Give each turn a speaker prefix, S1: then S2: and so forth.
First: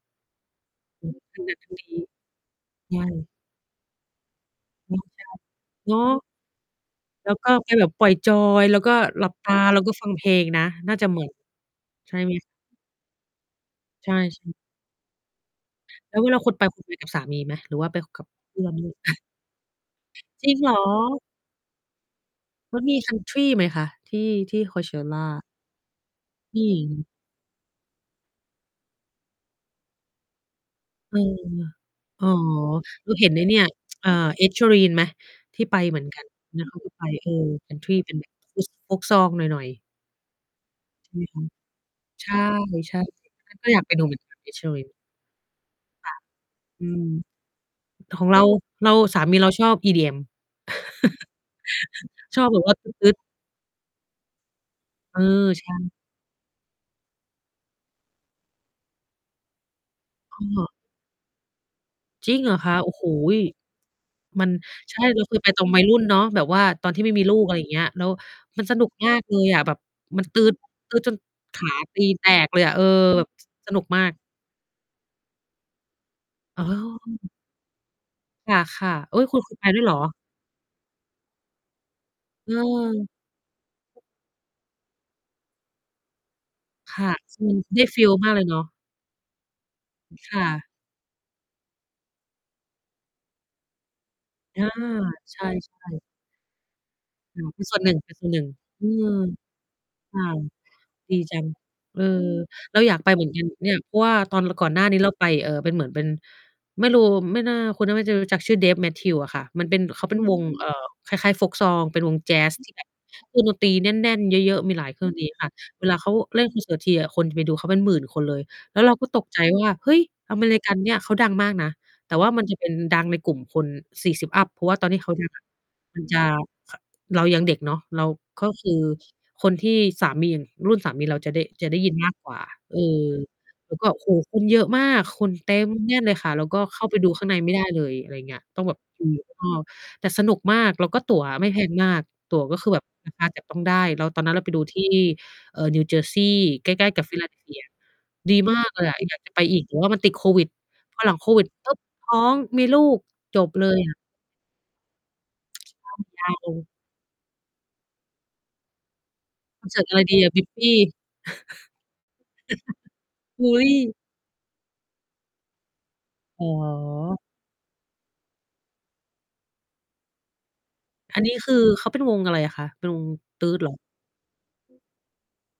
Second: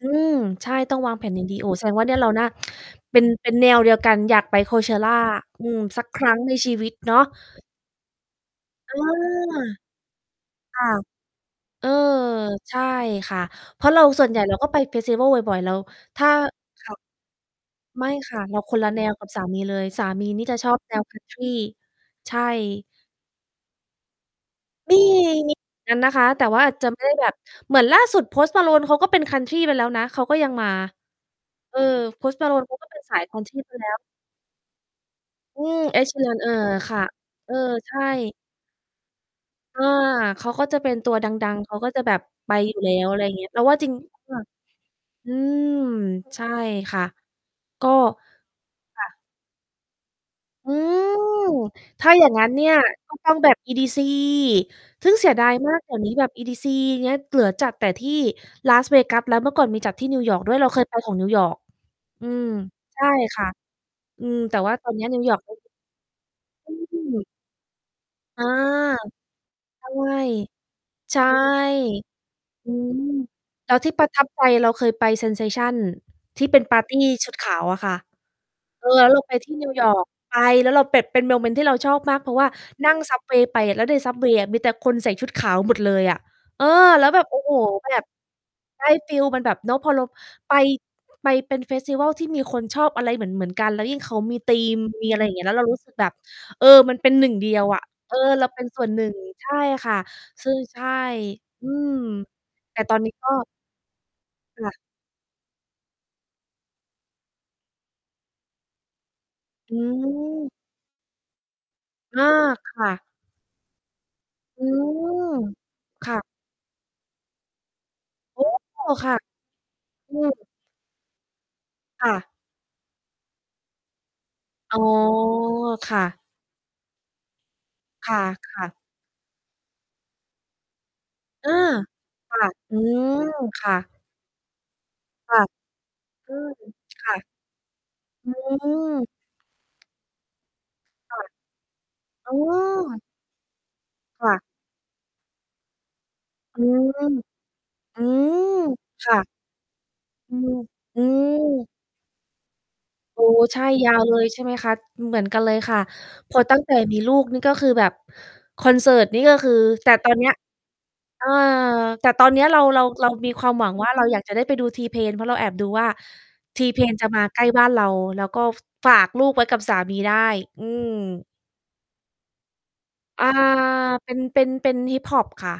S1: อืม ใช่ ต้อง
S2: อื
S1: วา
S2: ม
S1: งแผ่น
S2: ก
S1: อย่าง
S2: ำล
S1: ด
S2: ั
S1: ี
S2: ง
S1: โอ้
S2: ด
S1: แส
S2: ี
S1: ดงว่าเนี่ย เราน่า
S2: ใช
S1: เป็น
S2: ่
S1: เป็นแนว เดียวกัน อยากไป
S2: เนาะ
S1: Coachella
S2: ใช
S1: อื
S2: ่
S1: ม
S2: เนา
S1: สักค
S2: ะ
S1: รั้ง ในชีวิตเนาะ
S2: แล้วก็ไปแบบปล่อยจอย แล้วก
S1: เอ
S2: ็
S1: อ
S2: หลับตา แล้วก็ฟังเพลงนะ
S1: ค่ะ
S2: น่าจะเหมือน
S1: เออ
S2: ใช่ไหม
S1: ใช่ค่ะ เพราะเรา
S2: ใช่
S1: ส่วนใ
S2: ใ
S1: ห
S2: ช
S1: ญ่
S2: ่ไห
S1: เร
S2: ม
S1: าก็ไปเฟสติวัลบ่อย ๆ เรา
S2: แล้
S1: ถ
S2: วเ
S1: ้
S2: ว
S1: า
S2: ลาคุณไป คุ
S1: ค
S2: ณไป
S1: ่ะ
S2: กับสามีไหม? หรือว่าไป
S1: ไม่
S2: กับ
S1: ค่ะ เ
S2: เพ
S1: รา
S2: ื่อน
S1: คน
S2: น
S1: ละ
S2: ู่น
S1: แนวกับสามี เลย สามีนี
S2: จ
S1: ่
S2: ริ
S1: จ
S2: ง
S1: ะ
S2: เ
S1: ช
S2: หร
S1: อ
S2: อ?
S1: บ แนวคันทรี ใช่
S2: แล้วมีคันทรีไหมคะ? ที่ ที่
S1: มี
S2: Coachella
S1: มีเหมือนกัน นะคะ แต่ว
S2: ม
S1: ่า
S2: ี
S1: อาจจะ ไม่
S2: ย
S1: ได้แบบ เหมือนล่าสุด Post Malone เขาก็เป็นคันทรีไปแล้วนะ เขาก็ยังมา
S2: เออ
S1: เออ
S2: อ๋อ
S1: Post Malone เขาก็เป็น
S2: เร
S1: ส
S2: า
S1: าย
S2: เห็น
S1: ค
S2: ไ
S1: ั
S2: อ้
S1: นท
S2: เน
S1: รี
S2: ี่ย
S1: ไปแล้ว
S2: อ่า Ed Sheeran ไหม? ท
S1: อื
S2: ี่ไป
S1: ม
S2: เหมื
S1: Ed
S2: อนกัน
S1: Sheeran เออ
S2: อันนั้นเขาก็
S1: ค่
S2: ไ
S1: ะ
S2: ป เออ
S1: เออ
S2: คันท
S1: ใช
S2: รี
S1: ่
S2: เป็นแบบอุซ โฟล์กซองหน่อย
S1: เอ
S2: ๆ
S1: อ เขา เขาจะเป็น ตั
S2: ใช่
S1: ว
S2: ไหม
S1: ด
S2: คะ
S1: ัง ๆ เขาก็จะแบบ
S2: ใช่
S1: ไปอยู่แล้ว อะ
S2: ๆ
S1: ไรอย่างเงี้ย
S2: เห็นอันนั้
S1: เร
S2: น
S1: า
S2: ก็
S1: ว่
S2: อ
S1: า
S2: ยาก
S1: จริ
S2: ไป
S1: ง
S2: ดูเหมือนก
S1: ค
S2: ั
S1: ่
S2: น
S1: ะ
S2: Ed Sheeran
S1: อืม
S2: ค่ะ
S1: ใช่
S2: อื
S1: ค่
S2: ม
S1: ะ ก็
S2: ของเรา เรา
S1: ค่ะ
S2: สามีเราชอบ EDM
S1: อืม ถ้าอย่าง
S2: ช
S1: น
S2: อ
S1: ั้
S2: บ
S1: น
S2: แบ
S1: เน
S2: บ
S1: ี่
S2: ว่
S1: ย
S2: าตึ
S1: ก
S2: ๊
S1: ็
S2: ด ๆ
S1: ต้องแบบ EDC ซึ่ง
S2: เออ
S1: เสียดาย
S2: ใช
S1: มา
S2: ่
S1: ก เดี๋ยวนี้แบบ EDC อย่างเงี้ย เหลือจัดแต่ที่ Las Vegas แล้ว เมื่อก่อนมีจัดที่นิวยอร์ก ด้ว
S2: อ
S1: ย
S2: ๋
S1: เ
S2: อ
S1: ราเคยไปของนิวยอร์ก อื
S2: จริง
S1: ม
S2: เหรอคะ? โอ้
S1: ใช
S2: โฮ
S1: ่ค่ะ อืม
S2: มัน
S1: แต่ว่าตอ
S2: ใ
S1: น
S2: ช
S1: นี
S2: ่
S1: ้น
S2: เ
S1: ิ
S2: รา
S1: ว
S2: เ
S1: ย
S2: ค
S1: อร์ก
S2: ยไปตอนวัยรุ่นเนาะ แบบว่าตอน
S1: อ
S2: ท
S1: ื
S2: ี่ไม่มี
S1: ม
S2: ลูก อะไรอย่างเงี้ย แล้ว
S1: อา
S2: มันสนุกมากเลยอะ แบบ
S1: ใช่
S2: มันตื๊ด ตื๊ดจ
S1: ใ
S2: น
S1: ช่
S2: ขา ตีนแตกเลย
S1: อ
S2: อ
S1: ื
S2: ะ เออ
S1: ม
S2: แบบ
S1: แ
S2: ส
S1: ล้
S2: น
S1: ว
S2: ุก
S1: ที่
S2: ม
S1: ป
S2: า
S1: ระ
S2: ก
S1: ทับใจ เราเคยไป Sensation ที่เป
S2: อ
S1: ็
S2: ๋
S1: น
S2: อ
S1: ปาร์ตีชุดขาว อะค่ะ
S2: ค
S1: เอ
S2: ่
S1: อ
S2: ะ
S1: แล้ว
S2: ๆ อุ
S1: เร
S2: ๊
S1: า
S2: ย
S1: ไป
S2: คุณ
S1: ท
S2: ค
S1: ี
S2: ุ
S1: ่
S2: ณไป
S1: นิว
S2: ด้ว
S1: ย
S2: ยเ
S1: อ
S2: หรอ?
S1: ร์ก ไปแล้วเราเปบ เป็นโมเมนต์ที่เราชอบมาก เพราะว่านั่ง
S2: เออ
S1: ซับเวย์ ไปอะ แล้วใน ซับเวย์ อะมีแต่คนใส่ชุดขาวหมดเลยอะ เออ
S2: ค
S1: แล้
S2: ่
S1: ว
S2: ะ
S1: แบบ โอ
S2: ค
S1: ้
S2: ื
S1: โฮ
S2: อได้
S1: แบ
S2: ฟิ
S1: บ
S2: ล มากเลยเนาะ
S1: ได้ฟีล มันแบบเนาะพอเรา
S2: ค่
S1: ไป
S2: ะ
S1: ไปเป็นเฟสติวัลที่มีคนชอบอะไรเหมือน ๆ กัน แล้วยิ่งเขามีธี
S2: อา
S1: มมี อะไรอย่า
S2: ใ
S1: ง
S2: ช
S1: เงี้
S2: ่
S1: ย แล้วเรารู้สึก
S2: ๆ
S1: แบบ เออ มันเป็นหนึ่ง
S2: อ๋
S1: เดี
S2: อ เป
S1: ย
S2: ็น
S1: ว
S2: ส
S1: อ
S2: ่วน
S1: ะ
S2: หนึ
S1: เออ เ
S2: ่
S1: ร
S2: ง
S1: าเป็น
S2: ๆ
S1: ส
S2: เอ
S1: ่
S2: อ
S1: วนหนึ่ง ใช่ค่ะ
S2: ค่ะ
S1: ซึ่ง ใช่
S2: ดีจัง
S1: อืม
S2: เออ เ
S1: แต
S2: รา
S1: ่
S2: อย
S1: ตอ
S2: าก
S1: นน
S2: ไ
S1: ี
S2: ป
S1: ้
S2: เหม
S1: ก
S2: ือ
S1: ็
S2: นกันเนี่ย เพราะว่าตอน ร
S1: ค
S2: ก่อ
S1: ่
S2: น
S1: ะ
S2: หน้านี้เราไป เอ่อ เป็นเหมือน เป็น ไม่รู้ ไม่น่า คุณน่าไม่จะรู้จักชื่อ Dave Matthews อะค่ะ มันเ
S1: อ
S2: ป
S1: ื
S2: ็น เขาเป็นวง
S1: ม
S2: เอ่อ คล้าย ๆ โฟล์กซอง เป็นว
S1: อ
S2: ง
S1: า
S2: แจ๊สท
S1: ค
S2: ี่แบ
S1: ่
S2: บ
S1: ะ
S2: เครื่องดนตรีแน่น ๆ เยอะ
S1: อื
S2: ๆ มีหลายเครื่องดนตรี
S1: ม
S2: ค่ะ เวลาเ
S1: ค
S2: ขา
S1: ่ะ
S2: เล่นคอนเสิร์ตทีอะคนจะไปดูเขาเป็นหมื่นคนเล
S1: โอ
S2: ย
S1: ้
S2: แล้วเราก็
S1: ค่ะ
S2: ตกใจว่า เฮ้ย
S1: อืม
S2: อเมริกันเนี่ย เขาดังมากนะ
S1: ค
S2: แ
S1: ่
S2: ต่ว
S1: ะ
S2: ่ามันจะเป็นดังในกลุ่มคน 40 อัป เพราะว
S1: อ
S2: ่
S1: ๋
S2: า
S1: อ
S2: ตอนที่เขาดังอะ
S1: ค
S2: ม
S1: ่
S2: ันจ
S1: ะ
S2: ะ ข เรายังเด็กเนาะ เรา
S1: ค่
S2: ก็ค
S1: ะ
S2: ื
S1: ๆ
S2: อคนที่สามี รุ่นสามีเราจะได้
S1: อา
S2: จะได้ยินมากกว
S1: ค
S2: ่
S1: ่
S2: า
S1: ะ อ
S2: เ
S1: ื
S2: ออ
S1: ม ค
S2: แ
S1: ่
S2: ล้วก
S1: ะ
S2: ็ โอ้โฮ คนเยอะมาก ค
S1: ค
S2: น
S1: ่ะ
S2: เต็มแน่นเลยค่
S1: อื
S2: ะ แล้ว
S1: ม
S2: ก็เข้าไปด
S1: ค
S2: ู
S1: ่
S2: ข้
S1: ะ
S2: างในไม่ได้เลย อะไร
S1: อื
S2: เงี้ย ต้องแบบดู
S1: ม
S2: อยู่ข้างนอก แต่สนุกมาก แล้วก็
S1: ค
S2: ตั
S1: ่
S2: ๋
S1: ะ
S2: วไม่แพงมาก
S1: อื
S2: ตั๋วก็คือแบบ
S1: ม
S2: ราคาจับต้องได้ แล้วตอ
S1: ค
S2: นน
S1: ่
S2: ั้
S1: ะ
S2: นเราไปดูที่นิวเจอร์ซีย์
S1: อื
S2: ใกล้
S1: ม
S2: ๆ กับ Philadelphia
S1: อืม
S2: ดีมากเลยอะ ไอ
S1: ค
S2: อย
S1: ่
S2: าก
S1: ะ
S2: จะไปอีก แต่ว่ามันติดโค
S1: อื
S2: วิด
S1: ม
S2: พ
S1: อื
S2: อหลังโควิด
S1: ม
S2: ปุ๊บ ท้อง มีลูก
S1: โอ้
S2: จบ
S1: ใช่
S2: เลย
S1: ย
S2: อ
S1: า
S2: ะ
S1: วเลย ใช่ไหมคะ เหมือนกันเลยค่ะ
S2: ใช่ ยา
S1: พ
S2: ว
S1: อ
S2: เล
S1: ตั้ง
S2: ย
S1: แต่มีลูก นี่ก็คือแบบคอนเสิร์ตนี่ก็คือ
S2: คอนเสิร์
S1: แ
S2: ต
S1: ต่
S2: อะไร
S1: ตอ
S2: ดี
S1: นเน
S2: อ
S1: ี้
S2: ะ
S1: ย
S2: Miffy
S1: เออ แต่ตอนเนี้ย เรา เรา เรามีค
S2: เฮ
S1: วาม
S2: ้
S1: หวั
S2: ย
S1: งว่าเรา อยากจะได้ไปดู T-Pain เพราะเราแอบดูว่า
S2: อ๋
S1: T-Pain จะ
S2: อ
S1: มาใกล้บ้านเรา แล้วก็ ฝ ฝากลูกไว้ กับสามีได้ อื
S2: อัน
S1: ม
S2: นี้ คือ เขาเป็นวงอะไรอะคะ? เป็นวง
S1: อ่า
S2: ตื๊ดเหรอ?
S1: เป็น เป็น เป็นฮิปฮอปค่ะ